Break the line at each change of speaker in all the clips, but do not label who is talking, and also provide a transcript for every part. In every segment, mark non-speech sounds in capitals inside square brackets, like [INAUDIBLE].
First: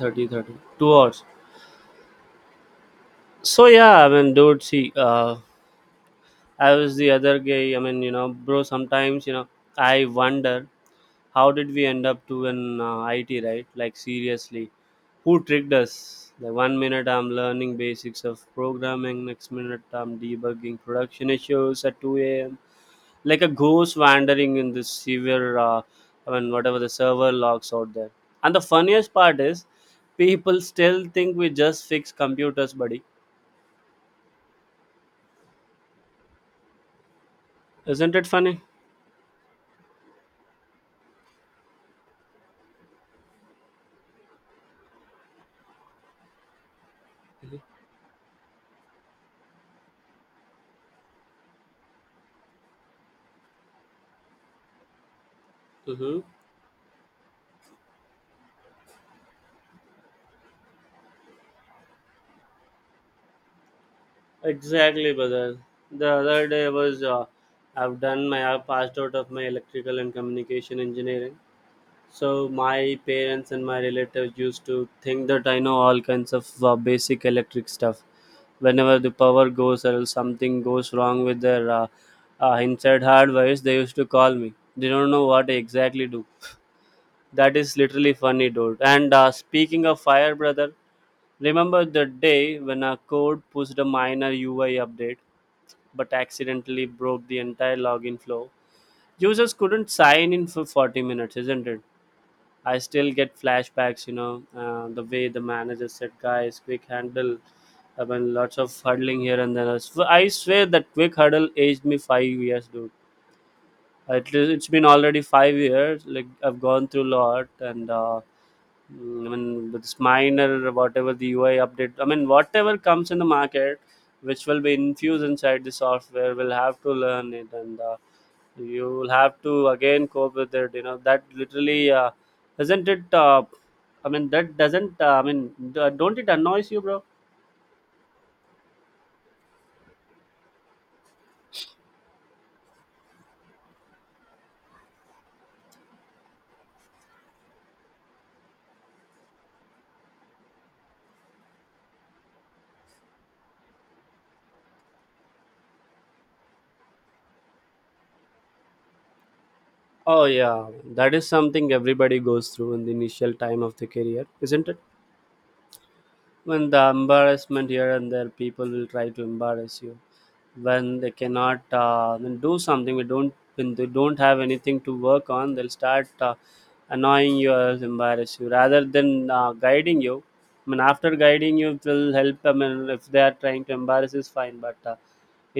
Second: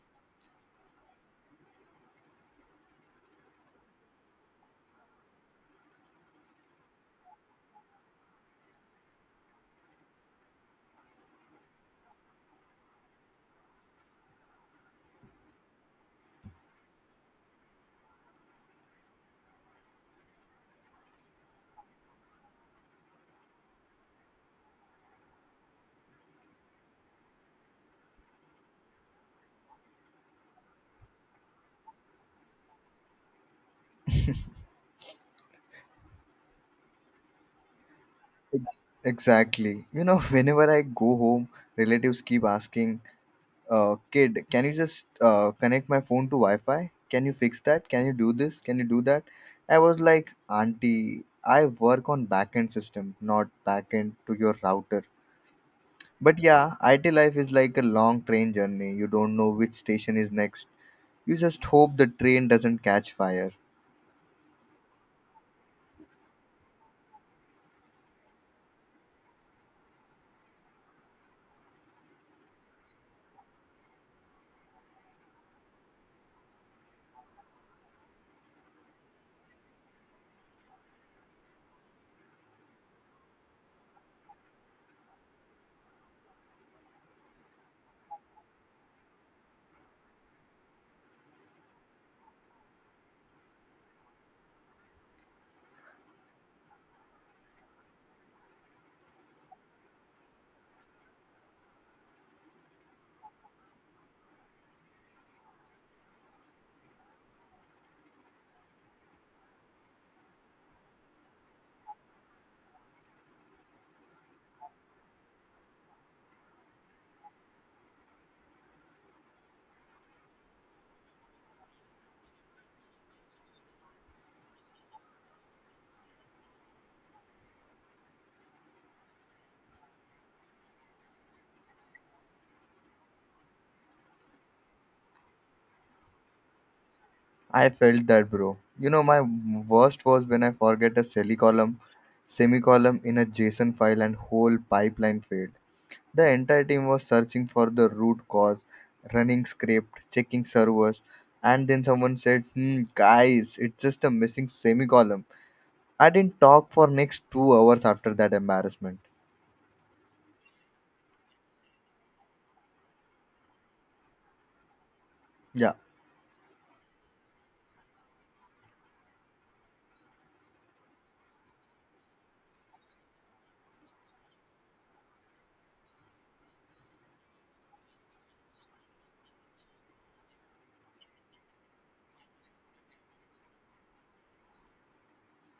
30 thirty. 2 hours. So yeah, I mean, dude, see, I was the other guy, I mean, bro, sometimes, I wonder, how did we end up to an IT, right? Like seriously, who tricked us? The one minute I'm learning basics of programming, next minute I'm debugging production issues at 2 a.m. Like a ghost wandering in this severe, I mean, whatever the server logs out there. And the funniest part is, people still think we just fix computers, buddy. Isn't it funny?
Exactly. [LAUGHS] Whenever I go home, relatives keep asking, kid, can you just connect my phone to Wi Fi? Can you fix that? Can you do this? Can you do that? I was like, "Auntie, I work on backend system, not backend to your router."
Mm-hmm.
But yeah, IT life is like a long train journey. You don't know which station is next. You just hope the train doesn't catch fire.
Exactly, brother. The other day was I passed out of my electrical and communication engineering. So my parents and my relatives used to think that I know all kinds of basic electric stuff. Whenever the power goes or else something goes wrong with their inside hardware, they used to call me. They don't know what I exactly do. That is literally funny, dude. And speaking of fire, brother, remember the day when our code pushed a minor UI update but accidentally broke the entire login flow? Users couldn't sign in for 40 minutes, isn't it? I still get flashbacks, the way the manager said, guys, quick handle. I mean, lots of hurdling here and there. I swear that quick hurdle aged me 5 years, dude. At least it's been already 5 years. Like I've gone through a lot, and I mean, with this minor whatever the UI update. I mean, whatever comes in the market, which will be infused inside the software, will have to learn it, and you will have to again cope with it. You know that literally isn't it. I mean, that doesn't. I mean, don't it annoys you, bro?
I felt that, bro. You know, my worst was when I forget a semicolon in a JSON file and whole pipeline failed. The entire team was searching for the root cause, running script, checking servers, and then someone said, "Hmm, guys, it's just a missing semicolon." I didn't talk for next 2 hours after that embarrassment.
Oh yeah, that is something everybody goes through in the initial time of the career, isn't it?
Yeah,
When the embarrassment here and there, people will try to embarrass you when they cannot, then do something, we don't, when they don't have anything to work on, they'll start annoying you or else embarrass you rather than guiding you. I mean, after guiding you it will help. I mean, if they are trying to embarrass is fine, but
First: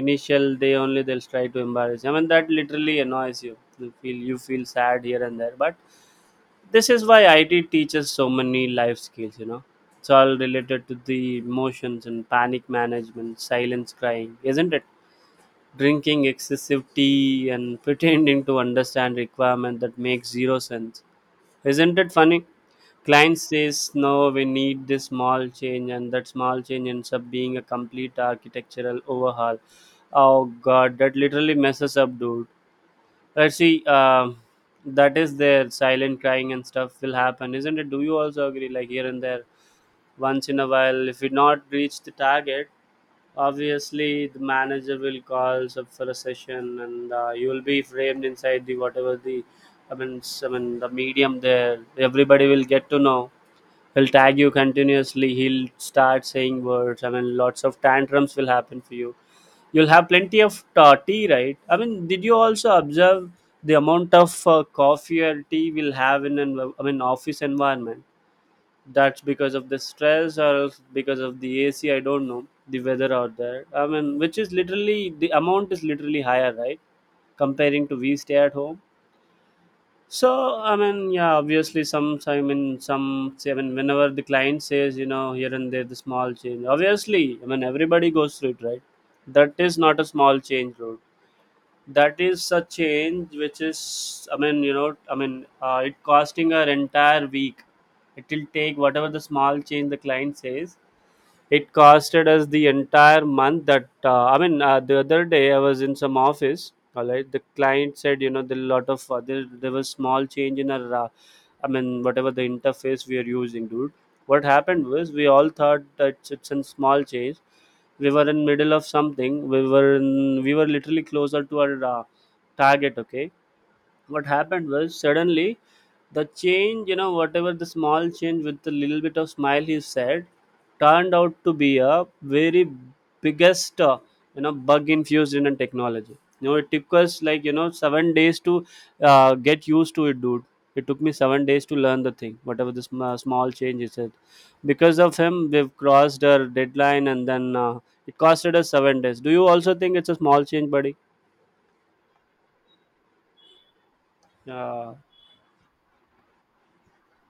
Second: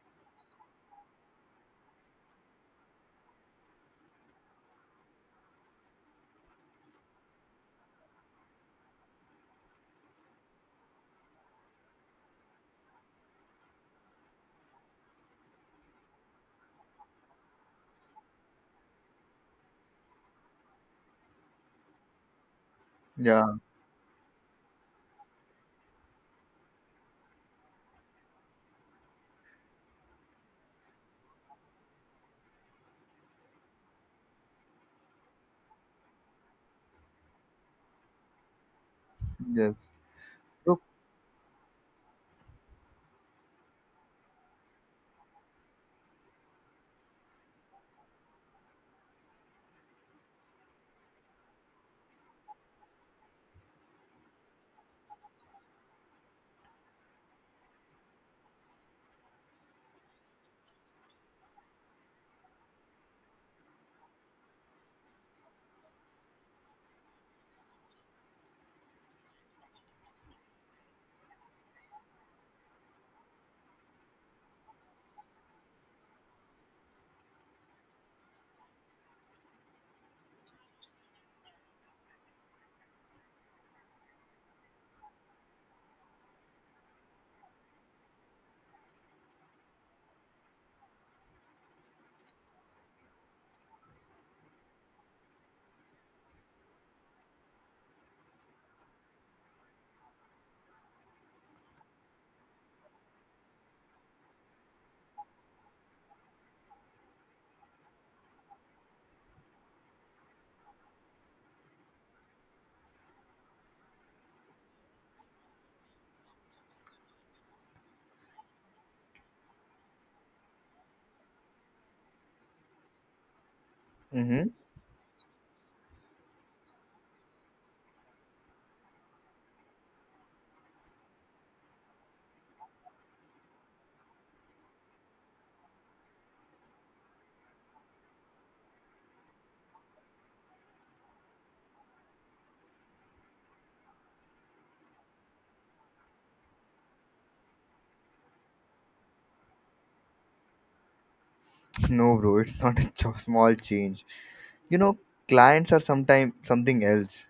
initial day only they'll try to embarrass you. I mean that literally annoys you. You feel sad here and there, but this is why IT teaches so many life skills, you know. It's all related to the emotions and panic management, silence crying, isn't it? Drinking excessive tea and [LAUGHS] pretending to understand requirement that makes zero sense. Isn't it funny? Client
yeah,
says no, we need this small change and that small change ends up being a complete architectural overhaul. Oh god, that literally messes up, dude. See, that is their silent crying and stuff will happen, isn't it? Do you also agree? Like here and there,
yes.
once in a
Look,
while, if we not reach the target, obviously the manager will call up for a session, and you will be framed inside the whatever the, I mean, I mean the medium there. Everybody will get to know. He'll tag you continuously. He'll start saying words. I mean, lots of tantrums will happen for you. You'll have plenty of tea, right? I mean, did you also observe the amount of coffee or tea we'll have in an, I mean, office environment? That's because of the stress or else because of the AC. I don't know the weather out there. I mean, which is literally the amount is literally higher, right? Comparing to we stay at home. So I mean, yeah, obviously some, I mean, some say, I mean, whenever the client says, you know, here and there the small change. Obviously, I mean, everybody goes through it, right? That is not a small change, bro. That is a change which is, I mean, you know, I mean, it costing our entire week. It will take whatever the small change the client says, it costed us the entire month. That I mean, the other day I was in some office. All right, the client said, you know, the lot of there was small change in our I mean whatever the interface we are using, dude. What happened was we all thought that it's a small change. We were in middle of something. We were literally closer to our target. Okay, what
mm-hmm.
happened was suddenly the change, you know, whatever the small change with a little bit of smile he said, turned out to be a very biggest, you know, bug infused in a technology. You know it took us like, you know, 7 days to get used to it, dude. It took me 7 days to learn the thing whatever this small change is it. Because of him we've crossed our deadline, and then it costed us 7 days. Do you also think it's a small change, buddy?
No, bro, it's not a [LAUGHS] small change. You
uh,
know, clients are sometimes something else.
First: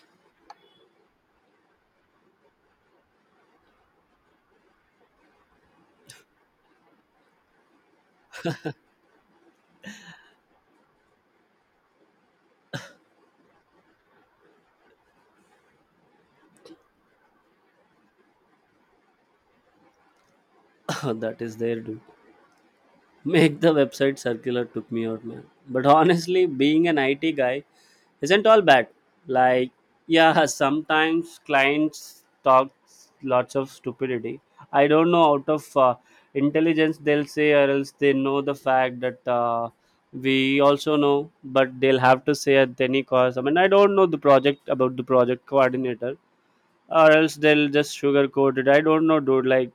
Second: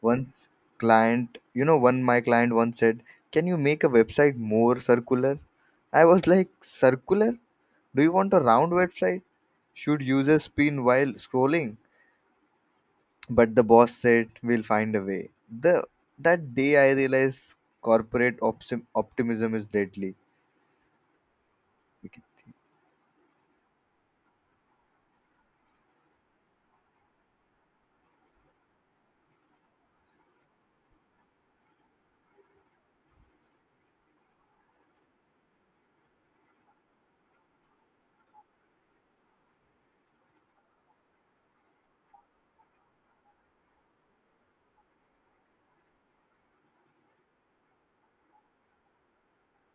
Once client, you know, One my client once said, "Can you make a website more circular?" I was like, "Circular? Do you want a round website? Should users spin while scrolling?" But the boss said, "We'll find a way." The That day I realized corporate optimism is deadly.
[COUGHS] [LAUGHS] that is there, dude. Make the website circular took me out, man. But honestly, being an IT guy isn't all bad. Like, yeah, sometimes clients talk lots of stupidity. I don't know, out of intelligence, they'll say, or else they know the fact that, we also know, but they'll have to say at any cost. I mean, I don't know the project about the project coordinator, or else they'll just sugarcoat it. I don't know, dude. Like,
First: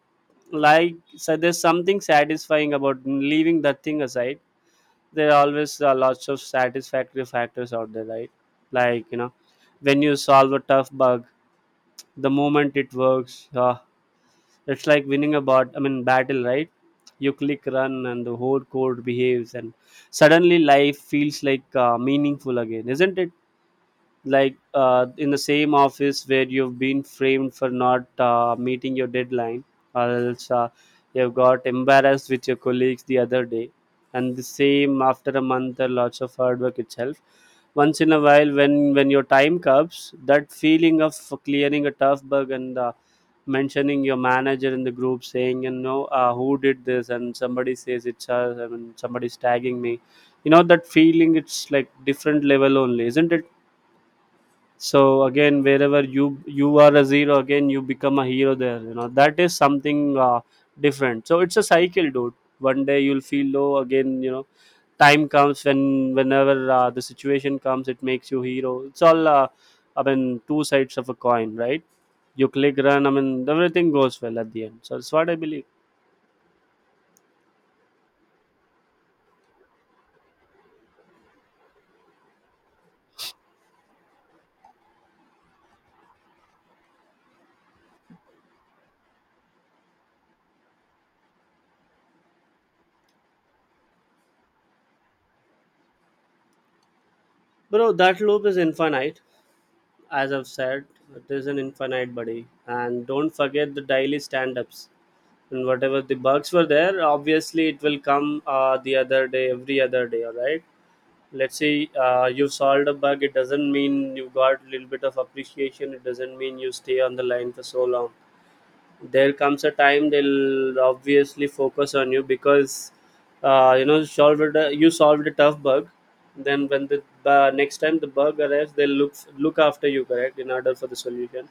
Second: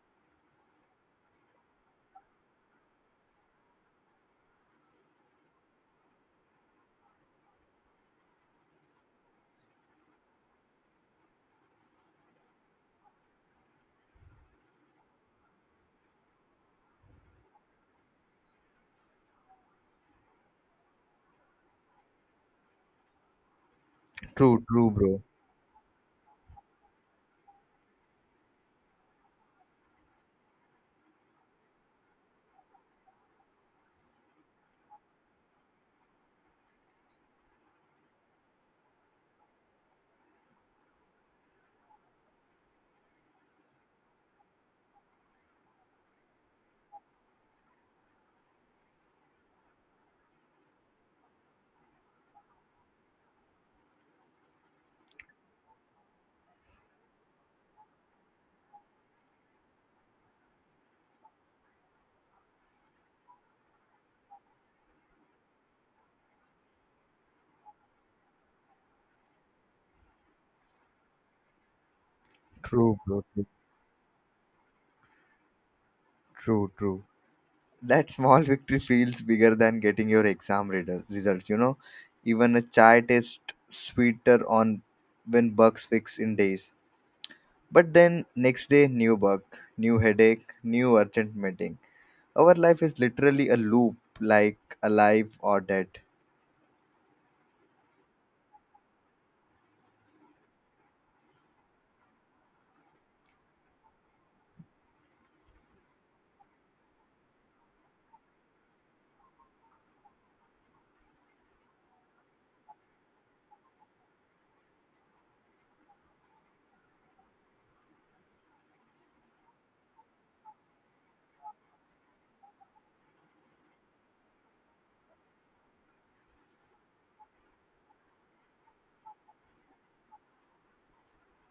so there's something satisfying about leaving that thing aside. There are always, lots of satisfactory factors out there, right? Like, you know, when you solve a tough bug, the moment it works, it's like winning a bot. I mean, battle, right? You click run, and the whole code behaves, and suddenly life feels like meaningful again, isn't it? Like,
True, true, bro.
in the same office where you've been framed for not meeting your deadline, or else, you've got embarrassed with your colleagues the other day, and the same after a month or lots of hard work itself, once in a while, when your time comes, that feeling of clearing a tough bug, and mentioning your manager in the group saying, you know, who did this, and somebody says it's us, and somebody's tagging me, you know that feeling, it's like different level only, isn't it? So again, wherever you are a zero, again you become a hero there, you know that is something, different. So it's a cycle, dude. One day you'll feel low again, you know, time comes when whenever, the situation comes, it makes you hero. It's all, I mean, two sides of a coin, right? You click
True,
run, I
bro.
mean,
True,
everything goes well at the end, so that's what I believe.
true, true. That small victory feels bigger than getting your exam results. You know, even a chai tastes sweeter on when bugs fix in days. But then next day, new bug, new headache, new urgent meeting. Our life is literally a loop, like alive or dead.
Bro, that loop is infinite. As I've said, it is an infinite, buddy. And don't forget the daily stand-ups, and whatever the bugs were there, obviously it will come, the other day, every other day, all right. Let's say, you solved a bug, it doesn't mean you got a little bit of appreciation, it doesn't mean you stay on the line for so long. There comes a time, they'll obviously focus on you because, you know, solved a you solved a tough bug. Then when the, next time the bug arrives, they'll look after you, correct in order for the solution.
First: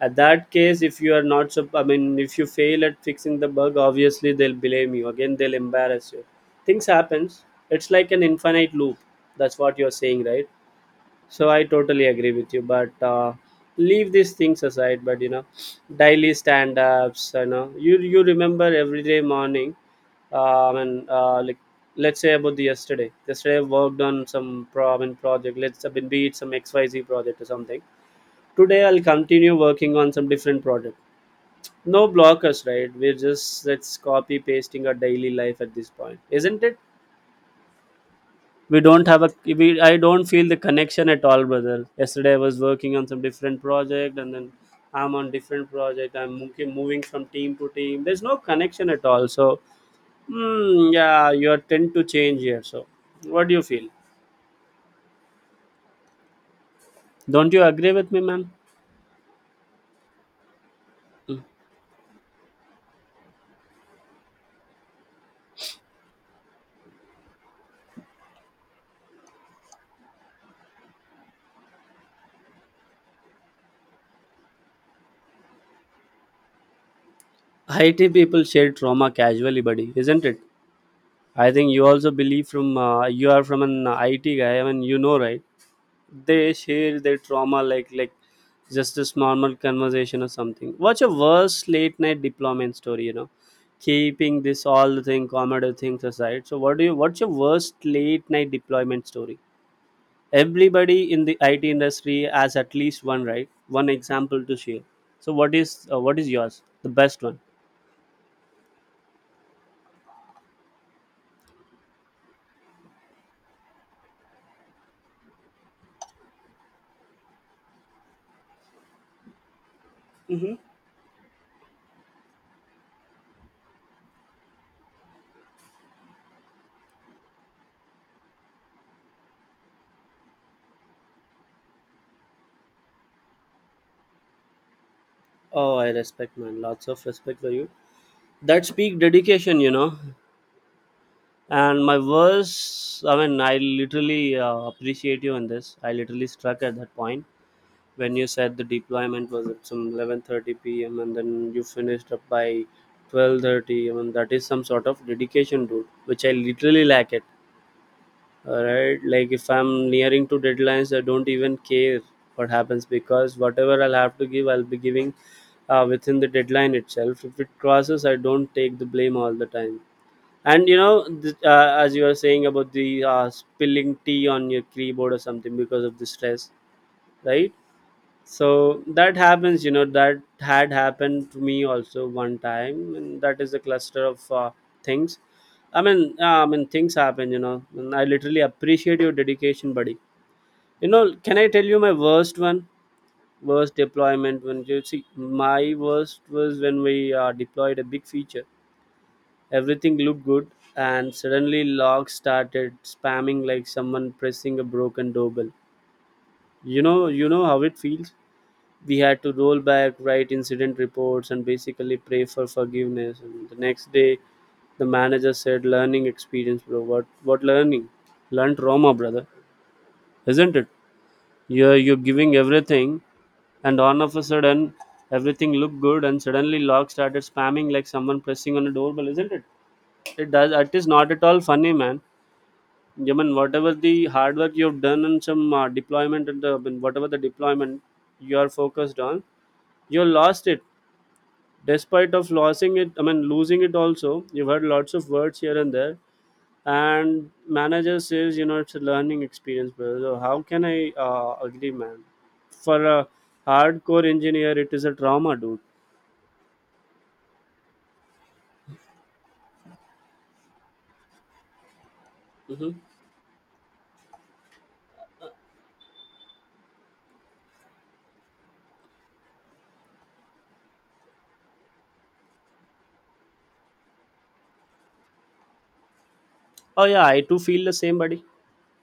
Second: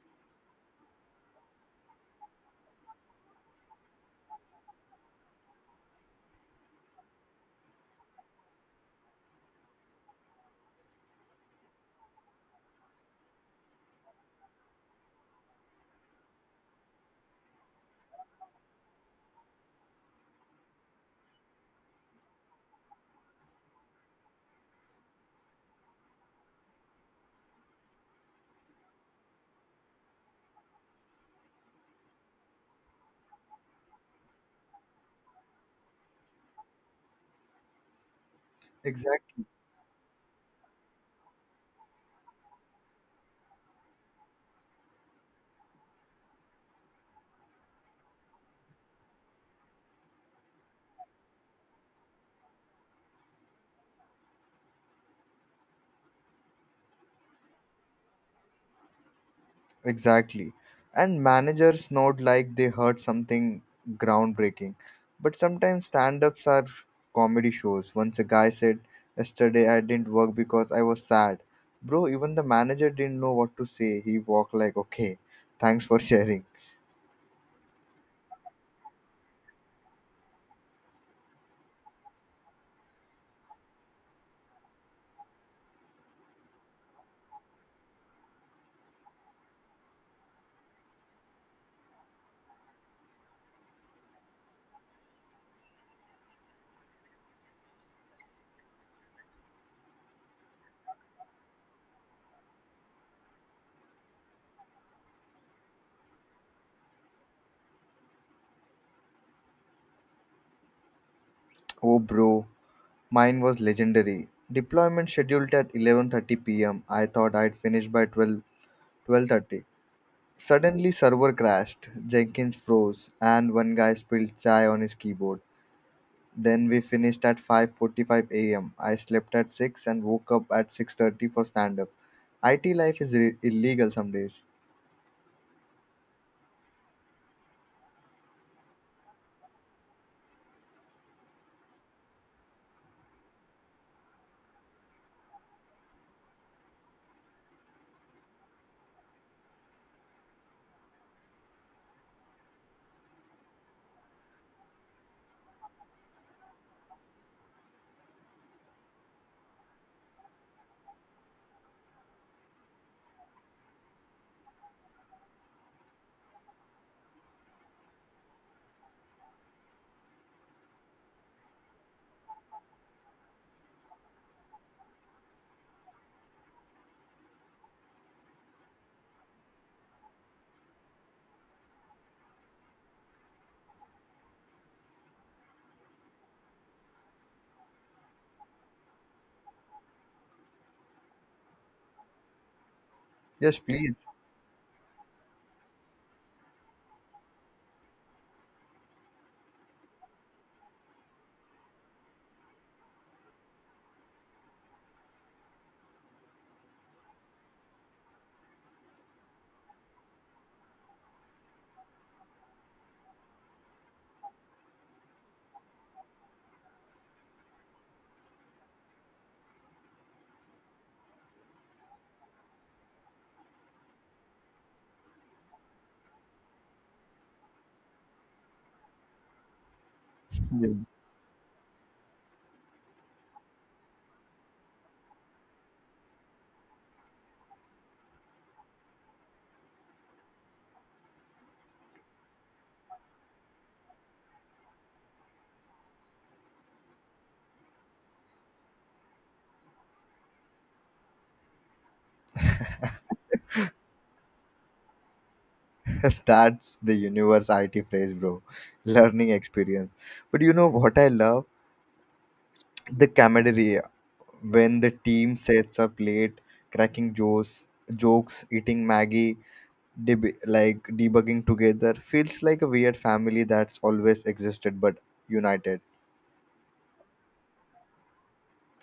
At that case, if you are not, I mean, if you fail at fixing the bug, obviously they'll blame you again, they'll embarrass you. Things happens. It's like an infinite loop. That's what you're saying, right? So I totally agree with you, but, leave these things aside, but you know, daily stand-ups, you know, you remember every day morning, and like, let's say about the yesterday, I worked on some problem project, let's, I mean, be it some xyz project or something. Today I'll continue working on some different project, no blockers, right? We're just, let's, copy pasting our daily life at this point, isn't it? We don't have a,
Exactly.
I don't feel the connection at all, brother. Yesterday I was working on some different project, and then I'm on different project, I'm moving from team to team, there's no connection at all. So, hmm, yeah, you tend to change here. So, what do you feel? Don't you agree with me, man?
Exactly. And managers nod like they heard something groundbreaking. But sometimes stand ups are comedy shows. Once a guy said, "Yesterday I didn't work because I was sad." Bro, even the manager didn't know what to say. He walked like, "Okay, thanks for [LAUGHS] sharing."
It people share trauma casually, buddy, isn't it? I think you also believe, from you are from an IT guy. I mean, you know, right? They share their trauma, like just this normal conversation or something. What's your worst late night deployment story? You know, keeping this all the thing comedy things aside. So, what do you? What's your worst late night deployment story? Everybody in the IT industry has at least one, right? One example to share. So, what is yours? The best one.
Oh, bro, mine was legendary. Deployment scheduled at 11:30 p.m. I thought I'd finish by twelve thirty.
Mm-hmm.
Suddenly server crashed, Jenkins froze, and one guy spilled chai on his keyboard. Then we finished at 5:45 a.m. I slept at 6 and woke up at 6:30 for stand up. IT life is illegal some days.
Oh, I respect, man. Lots of respect for you. That's peak dedication, and my verse, I literally appreciate you in this. I literally struck at that point when you said the deployment was at some 11:30 p.m. and then you finished up by 12:30. I mean, that is some sort of dedication, dude, which I literally lack it. All right, like if I'm nearing to deadlines, I don't even care what happens, because whatever I'll have to give, I'll be giving within the deadline itself. If it crosses, I don't take the blame all the time. And as you were saying about the spilling tea on your keyboard or something because of the stress, right? So that happens, that had happened to me also one time, and that is a cluster of things. I mean, things happen, And I literally appreciate your dedication, buddy. You know, can I tell you my worst one?
Yes,
Worst
please.
deployment, when you see, my worst was when we deployed a big feature. Everything looked good, and suddenly Locke started spamming like someone pressing a broken doorbell. You know, how it feels. We had to roll back, write incident reports, and basically pray for forgiveness. And the next day, the manager said, "Learning experience, bro." What learning? Learn trauma, brother. Isn't it? You're giving everything, and all of a sudden, everything looked good, and suddenly Locke started spamming like someone pressing on a doorbell. Isn't it? It does.
Yeah.
It is not at all funny, man. I mean, whatever the hard work you've done and some deployment and the, and whatever the deployment you are focused on, you lost it. Despite of losing it, I mean losing it also, you've heard lots of words here and there. And manager says, you know, it's a learning experience, brother. So how can I agree, man? For a hardcore engineer, it is a trauma, dude.
[LAUGHS] That's the universe IT phrase, bro. [LAUGHS] Learning experience. But you know what I love?
Hmm.
The camaraderie when the team sets up late, cracking jokes, eating Maggie, like debugging together feels like a weird family that's always existed but united.
Oh yeah, I too feel the same, buddy.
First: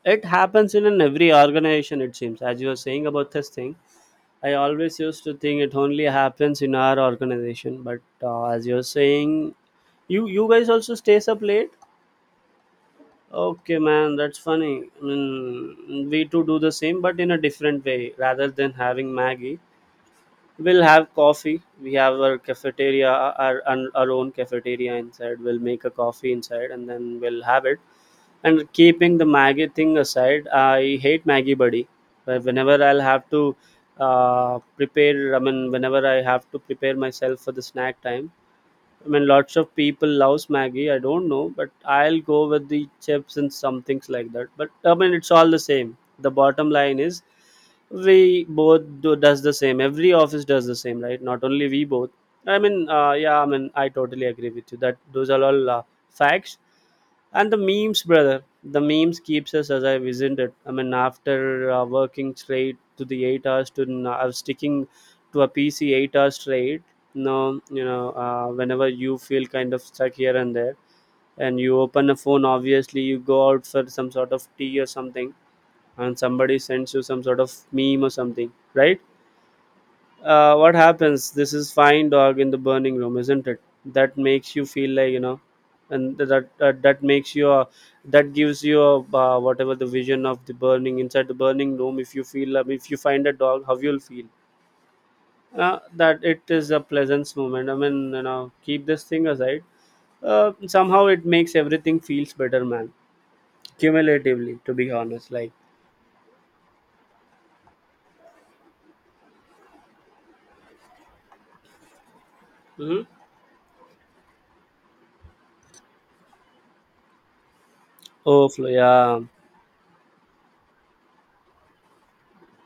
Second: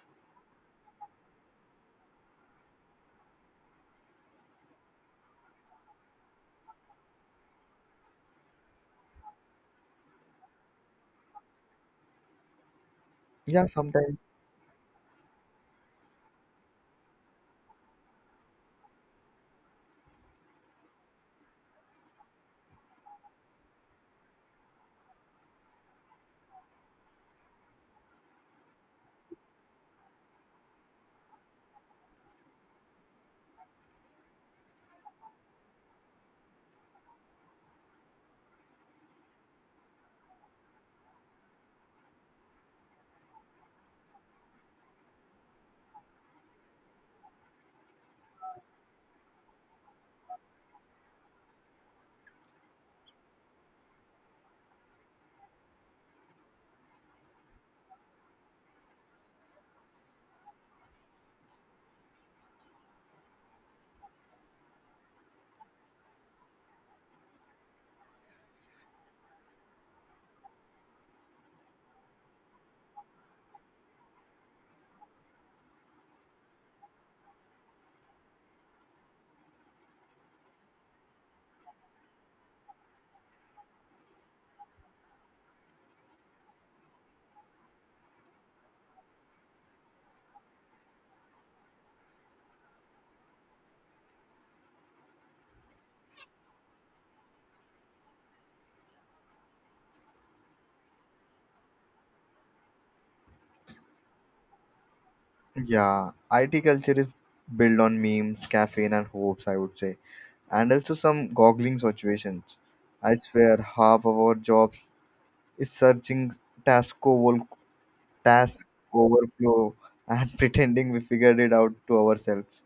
It happens in an every organization, it seems. As you were saying about this thing, I always used to think it only happens in our organization, but as you're saying, you guys also stays up late.
Yeah,
Okay, man,
sometimes.
that's funny. I mean, we too do the same, but in a different way. Rather than having Maggie, we'll have coffee. We have our cafeteria, our own cafeteria inside. We'll make a coffee inside, and then we'll have it. And keeping the Maggie thing aside, I hate Maggie, buddy. Where whenever I'll have to prepare, I mean, whenever I have to prepare myself for the snack time, I mean, lots of people loves Maggie. I don't know, but I'll go with the chips and some things like that. But I mean, it's all the same. The bottom line is, we both do does the same. Every office does the same, right? Not only we both. Yeah, I mean, I totally agree with you that those are all facts, and the memes, brother. The memes keeps us as I isn't it? I mean, after working straight to the 8 hours to sticking to a pc 8 hours straight. No You know, whenever you feel kind of stuck here and there, and you open a phone, obviously you go out for some sort of tea or something, and somebody sends you some sort of meme or something, right? What happens, this is fine, dog in the burning room, isn't it? That makes you feel like, you know, and that makes you a, that gives you a, whatever the vision of the burning, inside the burning room, if you feel if you find a dog, how you'll feel. That it is a pleasant moment, I mean, you know, keep this thing aside. Somehow it makes everything feels better, man, cumulatively, to be honest, like.
Yeah, IT culture is built on memes, caffeine, and hopes, I would say, and also some goggling situations.
Hmm.
I swear, half of our jobs is searching task, over,
Oh
task
yeah,
overflow and [LAUGHS] pretending we figured it out to ourselves.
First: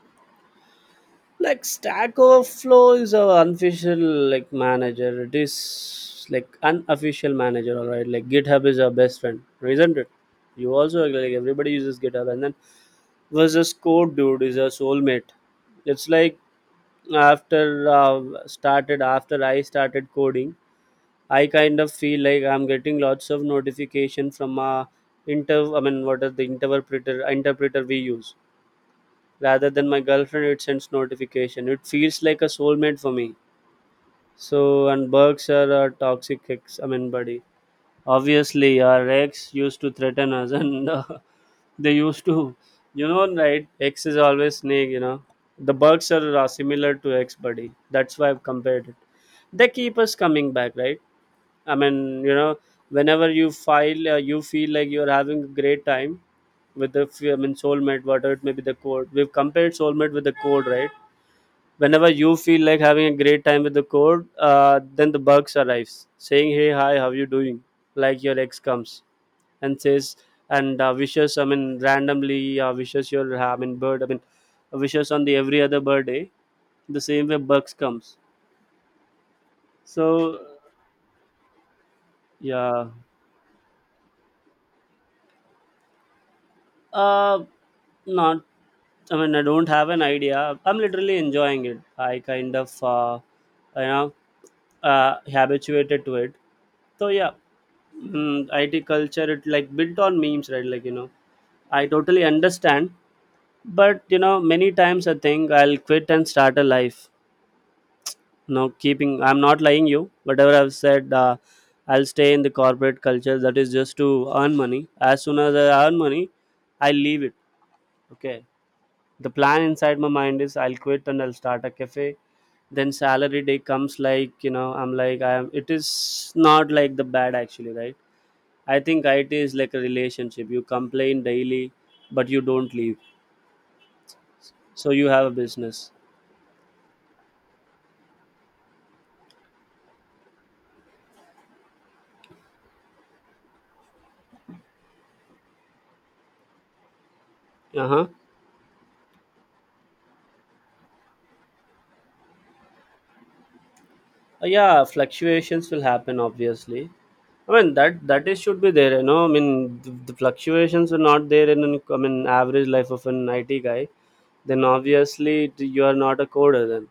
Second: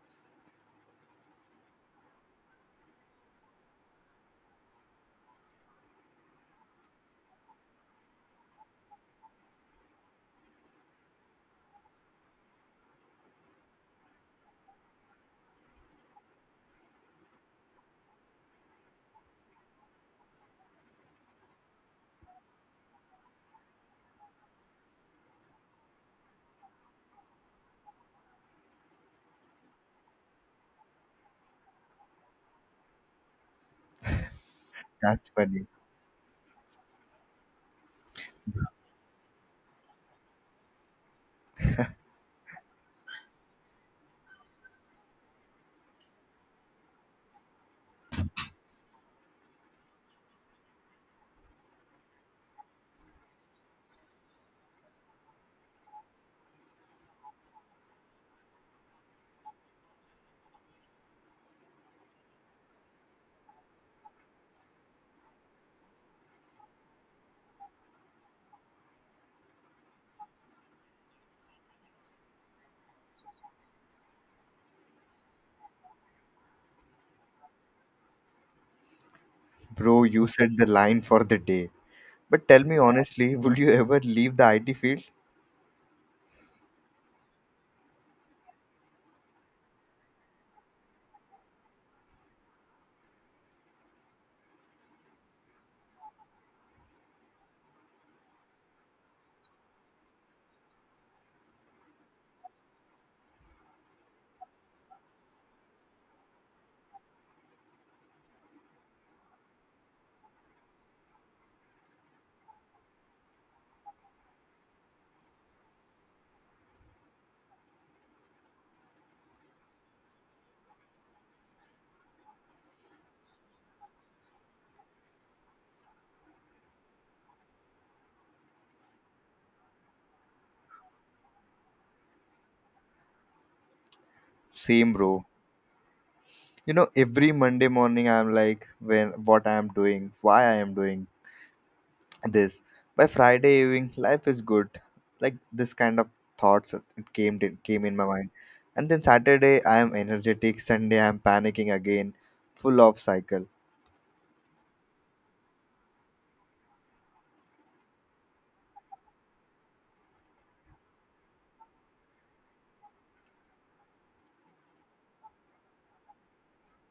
like Stack Overflow is our unofficial, like, manager. It is like unofficial manager. All right, like GitHub is our best friend, isn't it? You also, like, everybody uses GitHub. And then versus code, dude, is our soulmate. It's like, after started after I started coding, I kind of feel like I'm getting lots of notification from inter I mean what is the interpreter we use, rather than my girlfriend. It sends notification, it feels like a soulmate for me. So, and
That's
bugs
funny.
are a toxic ex, I mean, buddy. Obviously our ex used to threaten us, and [LAUGHS] they used to, you know, right? Ex is always snake, you know. The bugs are similar to ex, buddy, that's why I've compared it. They keep us coming back, right? I mean, you know, whenever you file you feel like you're having a great time with I mean soulmate, whatever it may be, the code. We've compared soulmate with the code, right? Whenever you feel like having a great time with the code, then the bugs arrives, saying, "Hey, hi, how you doing?" Like your ex comes and says, and wishes. I mean, randomly wishes your, I mean, bird, I mean, wishes on the every other birthday. The same way bugs comes.
Bro, you
So
said the line for the day. But tell me
yeah,
honestly, would you ever leave the IT field?
uh, not. I mean, I don't have an idea. I'm literally enjoying it. I kind of, you know, habituated to it. So yeah, IT culture it like built on memes, right? Like you know, I totally understand, but you know, many times I think I'll quit and start a life. No, keeping I'm not lying you. Whatever I've said, I'll stay in the corporate culture. That is just to earn money. As soon as I earn money, I leave it. Okay. The plan inside my mind is I'll quit and I'll start a cafe. Then salary day comes, like, you know, I'm like, I'm. It is not like the bad, actually, right? I think IT is like a relationship. You complain daily, but you don't leave. So
Same,
you
bro.
have a business.
You know, every Monday morning, I'm like, when what I am doing, why I am doing this? By Friday evening, life is good. Like, this kind of thoughts it came in came in
Uh-huh.
my mind. And then Saturday, I am energetic. Sunday, I am panicking again. Full of cycle.
Huh. Yeah, fluctuations will happen. Obviously, I mean that is should be there. You know, I mean the fluctuations are not there in an, I mean, average life of an IT guy. Then obviously you are not a coder. Then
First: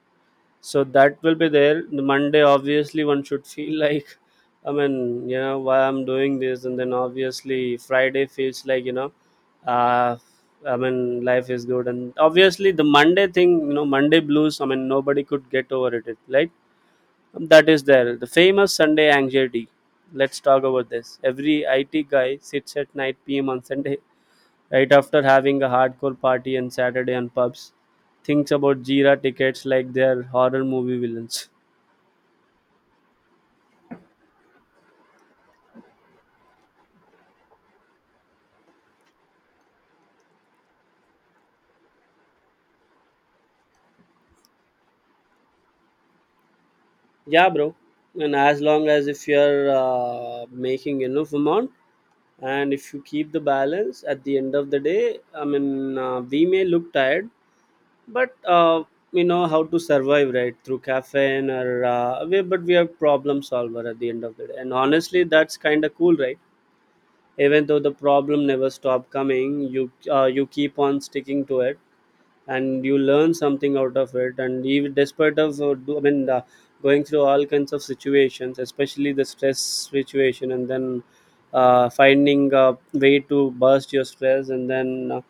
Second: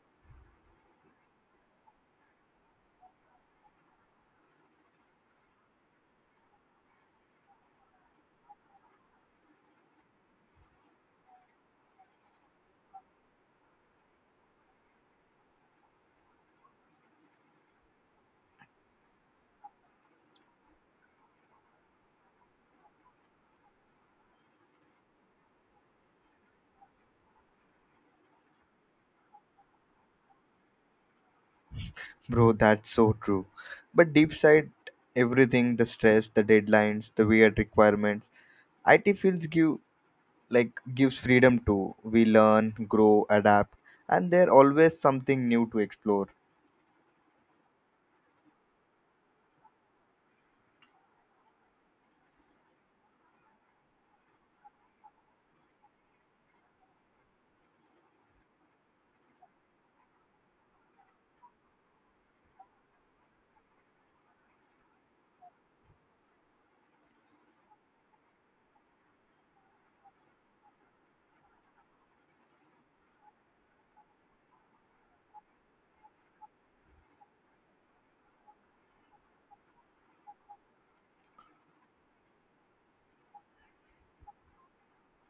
so that will be there. The Monday, obviously one should feel [LAUGHS] like, I mean, you know, why I'm doing this. And then obviously Friday feels like, you know, uh I mean life is good. And obviously the Monday thing, you know, Monday blues, I mean nobody could get over it. Like, that is there, the famous Sunday anxiety. Let's talk about this. Every IT guy sits at 9 p.m. on Sunday, right after having a hardcore party on Saturday on pubs, thinks about Jira tickets like they're horror movie villains.
Bro, that's so true. But deep side, everything, the stress, the deadlines, the weird requirements, IT fields gives freedom to we learn, grow, adapt, and there always something new to explore.
Yeah, bro. And as long as if you're making enough amount, and if you keep the balance at the end of the day, I mean, we may look tired, but we know how to survive, right? Through caffeine or but we are problem solver at the end of the day. And honestly, that's kind of cool, right? Even though the problem never stop coming, you keep on sticking to it, and you learn something out of it. And even despite of do, I mean going through all kinds of situations, especially the stress situation, and then finding a way to burst your stress, and then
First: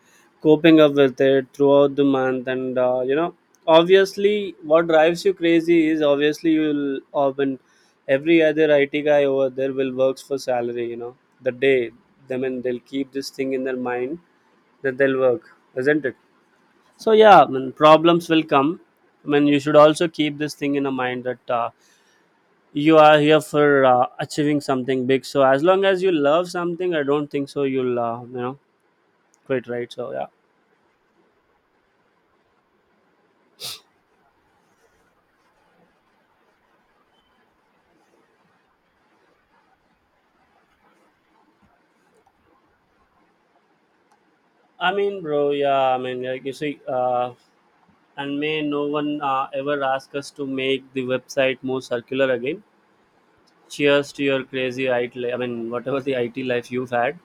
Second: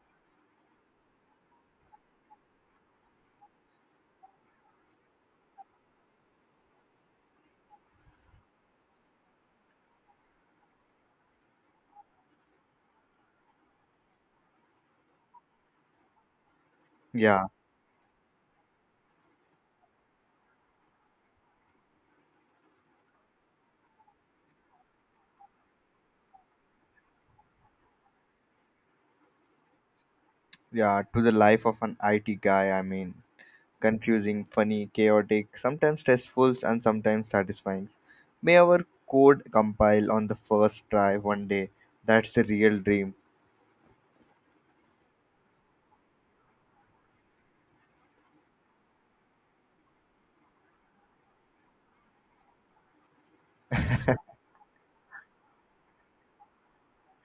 coping up with it throughout the month. And you know, obviously what drives you crazy is obviously you'll often, every other IT guy over there will works for salary, you know, the day, I mean, they'll keep this thing in their mind that they'll work, isn't it? So yeah,
Yeah,
I mean, problems will come. I mean, you should also keep this thing in a mind that you are here for achieving something big. So as long as you love something, I don't think so you'll you know, quit, right? So yeah,
yeah, to the life of an IT guy, I mean, confusing, funny, chaotic, sometimes stressful, and sometimes satisfying. May our code compile on the first try one day. That's the real dream.
I mean, bro, yeah, I mean, like you see, and may no one ever ask us to make the website more circular again. Cheers to your crazy IT. I mean, whatever the IT life you've had.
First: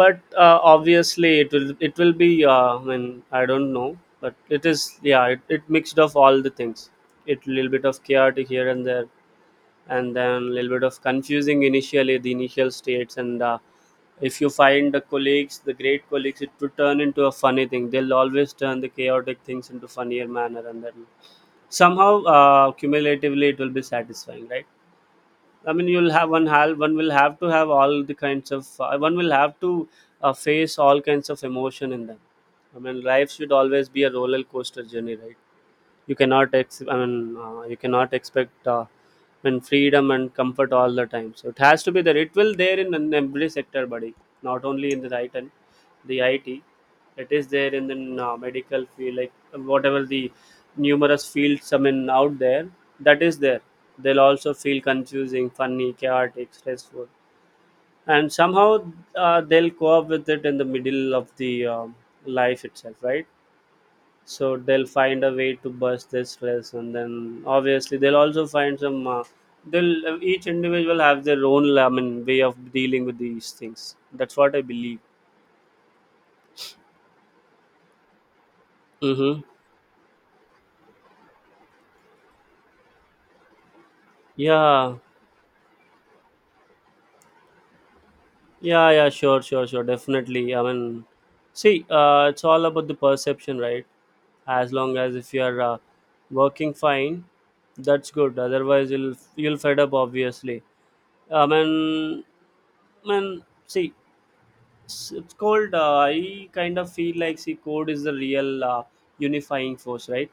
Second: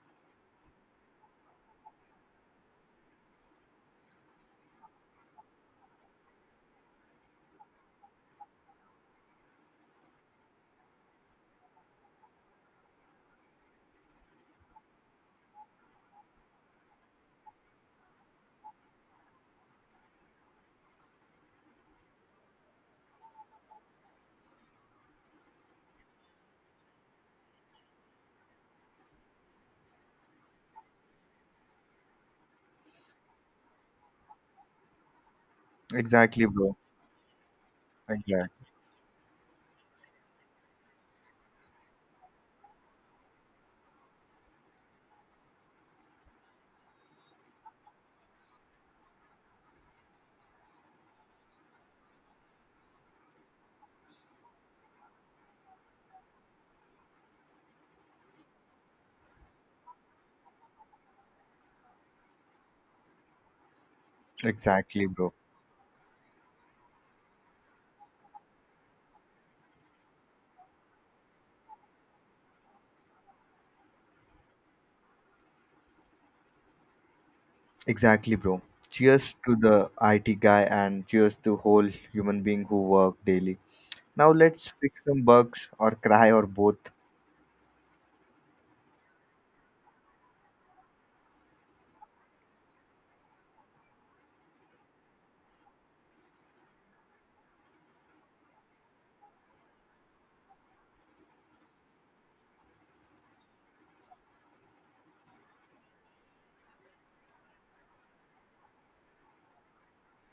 But obviously it will be I don't know, but it is, yeah, it mixed of all the things. It little bit of chaotic here and there, and then little bit of confusing initially, the initial states. And if you find the colleagues, the great colleagues, it will turn into a funny thing. They'll always turn the chaotic things into funnier manner, and then somehow, cumulatively, it will be satisfying, right? I mean, you'll have one will have to have all the kinds of one will have to face all kinds of emotion in them. I mean, life should always be a roller coaster journey, right? you
Exactly,
cannot
bro.
ex- i mean you cannot
Exactly.
expect, I mean, freedom and comfort all the time. So it has to be there, it will there in every sector, buddy. Not only in the IT, the IT, it is there in the medical field, like whatever the numerous fields, out there, that is there. They'll also feel confusing, funny, chaotic, stressful, and somehow they'll co-op with it in the middle of the life itself, right? So they'll
Exactly,
find
bro.
a way to bust this stress, and then obviously they'll also find some they'll each individual have their own, I mean, way of dealing with these things. That's what I believe.
Exactly, bro. Cheers
Mm-hmm.
to the IT guy and cheers to whole human being who work daily. Now let's
Yeah.
fix some bugs or cry or both.
Yeah, sure, definitely. See, it's all about the perception, right? As long as if you are working fine, that's good. Otherwise you'll, fed up obviously. i mean I mean, see, it's called. I kind of feel like, see, code is the real unifying force, right?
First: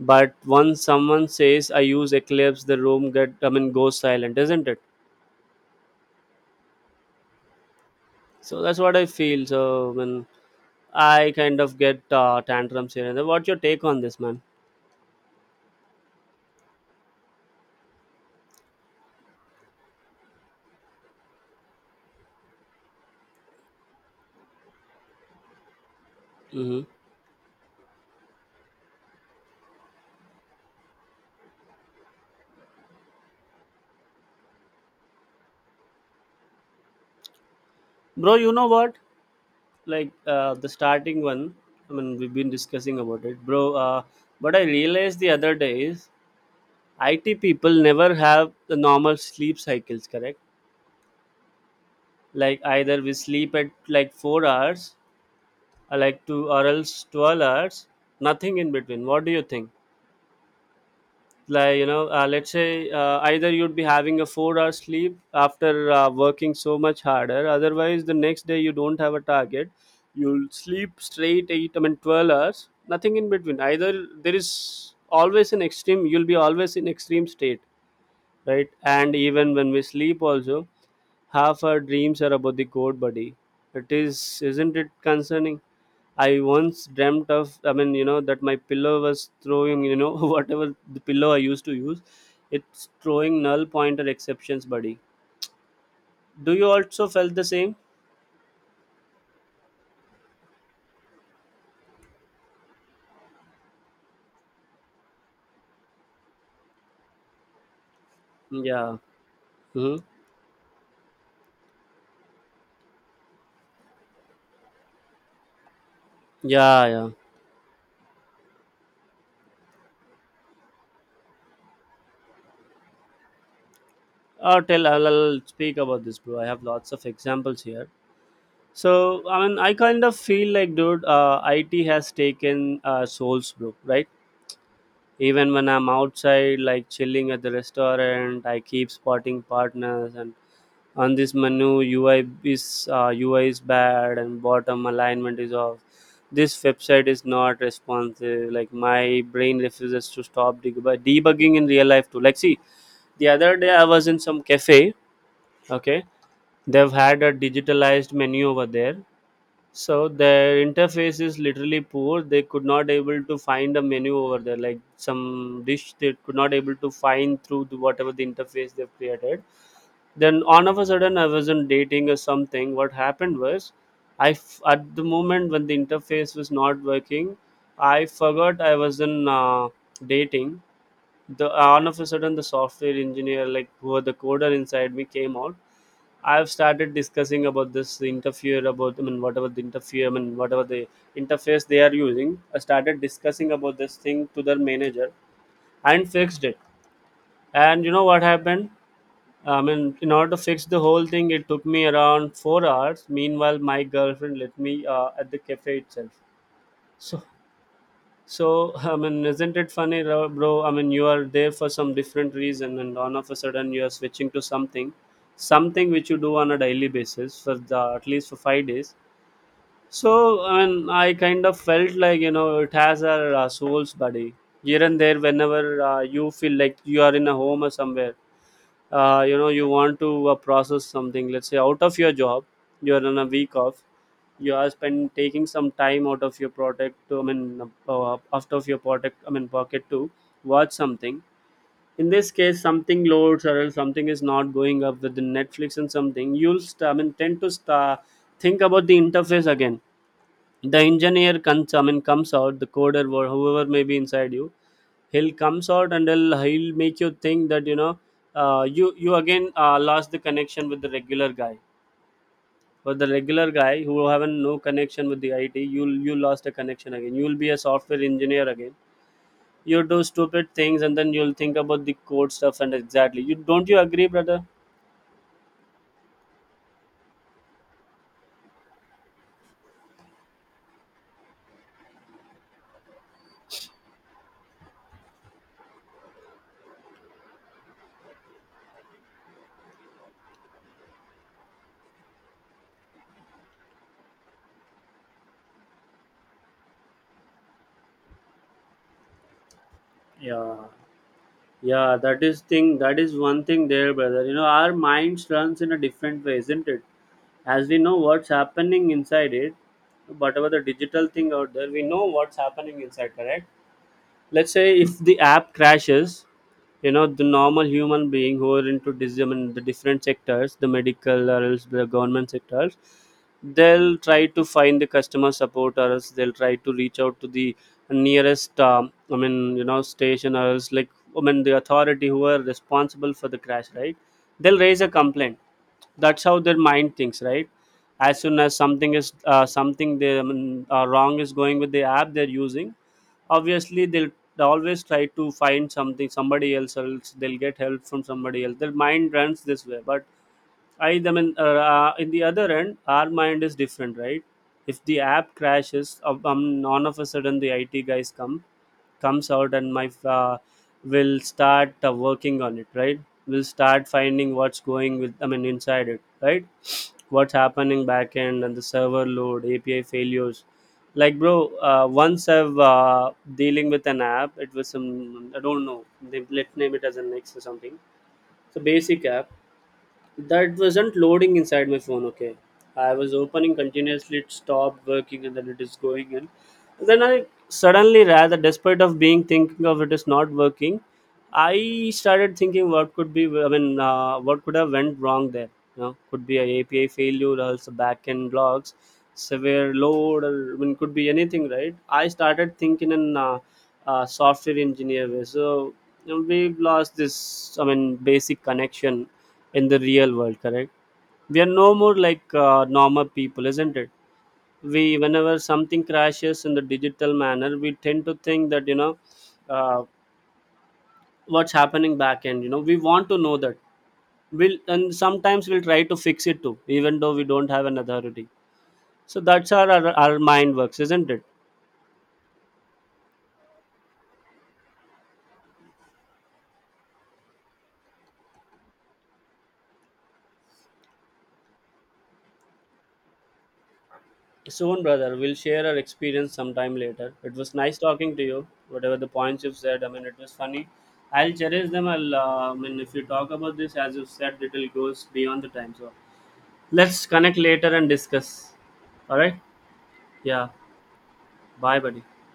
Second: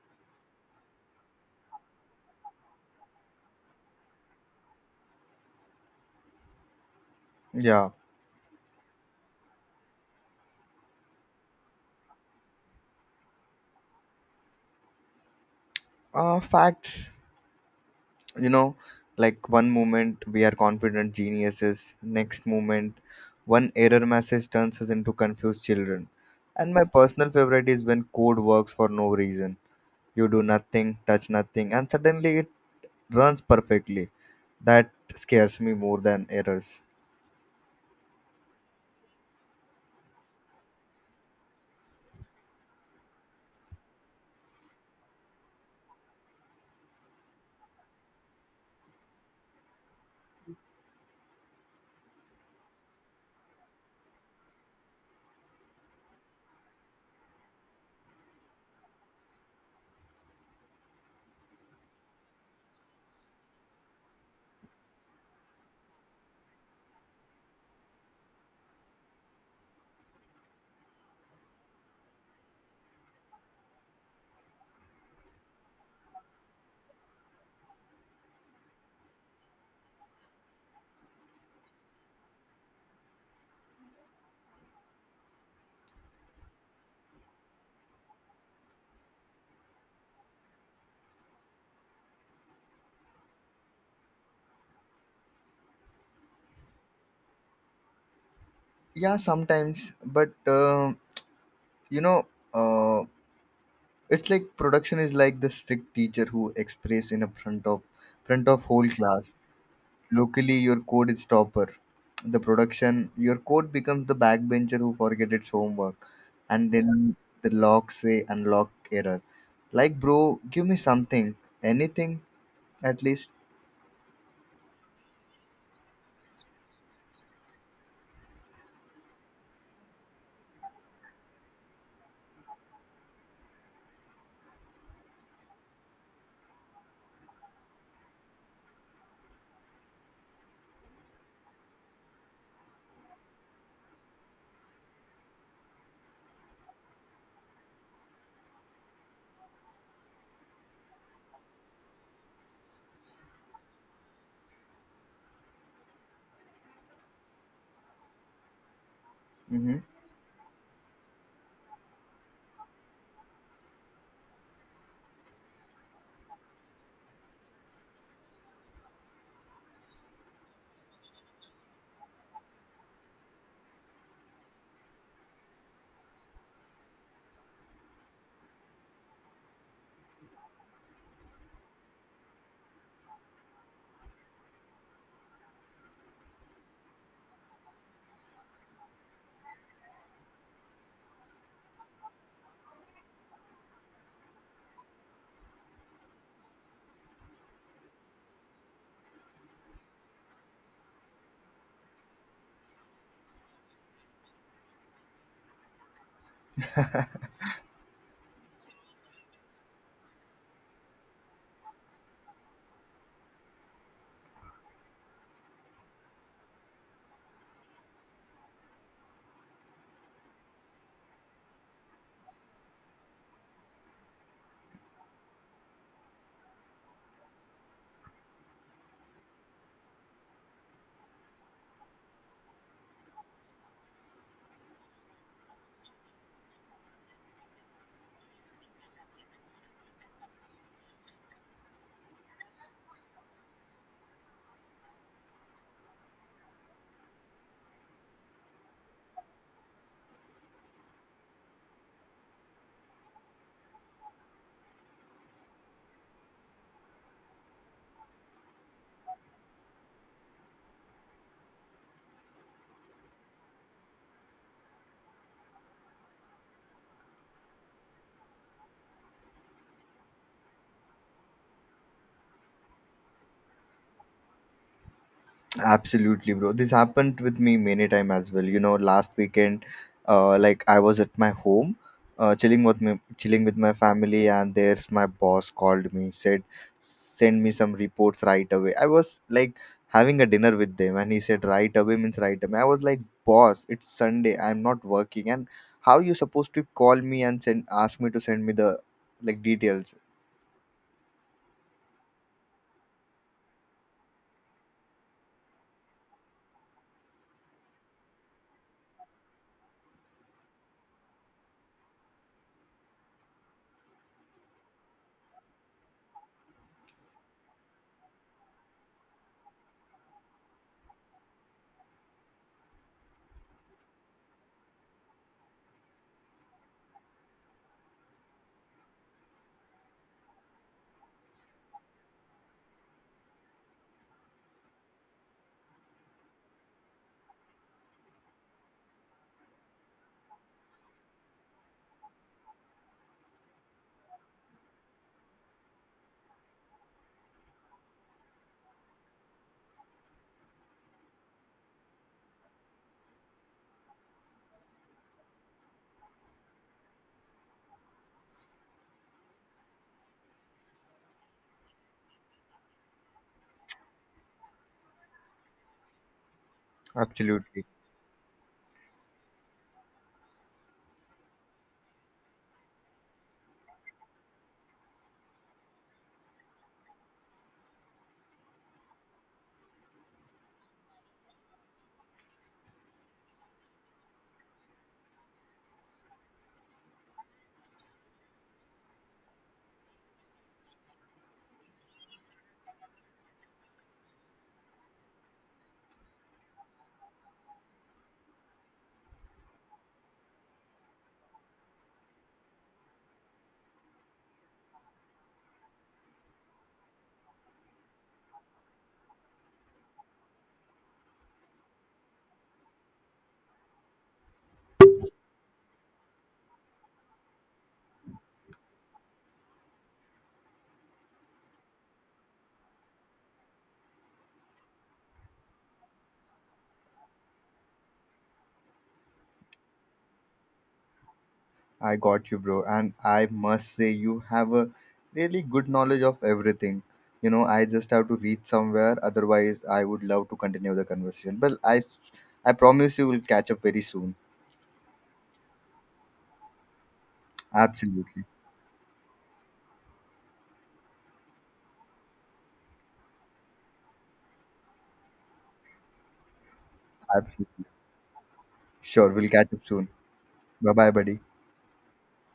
But once someone says I use Eclipse, the room get I mean goes silent, isn't it?
Yeah.
So that's what I feel. So when I kind of get tantrums here and there. What's your take on this, man?
Facts. you know like, one moment we are confident geniuses. Next moment, one error message turns us into confused children. And
Hmm.
my personal favorite is when code works for no reason. You do nothing, touch nothing, and suddenly it runs perfectly. That scares me more than errors.
Bro, you know what? Like, the starting one, I mean, we've been discussing about it, bro. What I realized the other day is IT people never have the normal sleep cycles, correct? Like, either we sleep at like 4 hours, or like 2, or else 12 hours, nothing in between. What do you think? Like, you know, let's say, either you'd be having a 4-hour sleep after working so much harder. Otherwise the next day, you don't have a target, you'll sleep straight 8, 12 hours, nothing in between either. There is always an extreme, you'll be always in extreme state, right? And even when we sleep also, half our dreams are about the code, buddy. It is, isn't it concerning? I once dreamt of, you know, that my pillow was throwing, you know, [LAUGHS] whatever the pillow I used to use, it's throwing null pointer exceptions, buddy. Do you also felt the same?
Yeah, sometimes, but you know uh, it's like production is like the strict teacher who express in a front of whole
Yeah.
class.
Hmm.
Locally, your code is topper. The production, your code becomes the backbencher who forget its homework, and
Yeah, yeah.
then the logs say unlock error. Like, bro, give me something, anything at least.
I'll tell, I'll speak about this, bro. I have lots of examples here. So, I kind of feel like, dude, it has taken souls, bro, right? Even when I'm outside, like chilling at the restaurant, I keep spotting partners and on this menu, UI is UI is bad, and bottom alignment is off. This website is not responsive. Like, my brain refuses to stop debugging in real life too. Like, see, the other day I was in some cafe. Okay, they've had a digitalized menu over there.
Mm-hmm.
So their interface is literally poor, they could not able to find a menu over there, like some dish they could not able to find through the whatever the interface they've created. Then all of a sudden, I wasn't dating or something. What happened was, at the moment when the interface was not working, I forgot I was in dating. The all of a sudden, the software engineer, like who are the coder inside me came out. I've started discussing about this interfere about, I mean whatever the interfere, I mean whatever the interface they are using. I started discussing about this thing to their manager, and fixed it. And you know what happened? I mean, in order to fix the whole thing, it took me around 4 hours. Meanwhile, my girlfriend let me at the cafe itself. So. So, [LAUGHS] I mean, isn't it funny, bro? I mean, you are there for some different reason, and all of a sudden you are switching to something, something which you do on a daily basis for the at least for 5 days. So, I mean, I kind of felt like, you know, it has our souls, buddy. Here and there, whenever you feel like you are in a home or somewhere, you know, you want to process something, let's say out of your job. You're on a week off, you are spend taking some time out of your product, out of your product, pocket to watch something. In this case, something loads or else something is not going up with the Netflix, and something you'll tend to think about the interface again. The engineer comes I mean comes out, the coder or whoever may be inside you, he'll comes out and he'll make you think that, you know, you again lost the connection with the regular guy. But the regular guy who haven't no connection with the IT, you lost a connection again, you'll be a software engineer again. You do stupid things and then you'll think about the code stuff, and exactly, you don't, you agree, brother?
Absolutely, bro. This happened with me many time as well. You know, last weekend, like I was at my home, chilling with my family, and there's my boss called me, said, "Send me some reports right away." I was like having a dinner with them, and he said, "Right away" means right away. I was like, "Boss, it's Sunday. I'm not working, and how you supposed to call me and send ask me to send me the details?"
Yeah, yeah, that is thing, that is one thing there, brother. You know, our minds runs in a different way, isn't it? As we know what's happening inside it, whatever the digital thing out there, we know what's happening inside, correct? Let's say if the app crashes, you know, the normal human being who are into I mean, the different sectors, the medical or else the government sectors, they'll try to find the customer support, or else they'll try to reach out to the nearest, you know, station, or else like, the authority who are responsible for the crash, right? They'll raise a complaint. That's how their mind thinks, right? As soon as something is, something they, I mean, wrong is going with the app they're using, obviously they'll always try to find something somebody else, else they'll get help from somebody else. Their mind runs this way. But i I mean uh, in the other end, our mind is different, right? If the app crashes, all of a sudden the IT guys comes out, and my will start working on it, right? Will start finding what's going with, inside it, right? What's
Absolutely.
happening back end, and the server load, API failures. Like, bro, once I've dealing with an app, it was some, I don't know, they, let's name it as a next or something. It's a basic app that wasn't loading inside my phone. Okay, I was opening continuously, it stopped working, and then it is going in. Then I suddenly, rather despite of being thinking of it is not working, I started thinking what could be. I mean, what could have went wrong there? You know, could be a API failure, or else backend logs, severe load, or I mean, could be anything, right? I started thinking in software engineer way. So, you know, we've lost this, I mean, basic connection in the real world, correct? We are no more like normal people, isn't it? We, whenever something crashes in the digital manner, we tend to think that, you know, uh, what's happening back end, you know, we want to know that. We'll, and sometimes we'll try to fix it too, even though we don't have an authority. So that's how our mind works, isn't it?
I got you, bro. And I must say, you have a really good knowledge of everything. You know, I just have to reach somewhere. Otherwise, I would love to continue the conversation. But I promise you, we'll catch up very soon.
Soon, brother. We'll share our experience sometime later. It was nice talking to
Absolutely,
you. Whatever the points you've said, I mean, it was funny. I'll cherish them. I'll, I mean, if you talk about this, as you said, it will goes beyond the time. So let's connect
absolutely.
later and discuss.
Sure,
All
we'll
right?
catch up soon.
Yeah.
Bye, bye, buddy.
Bye, buddy.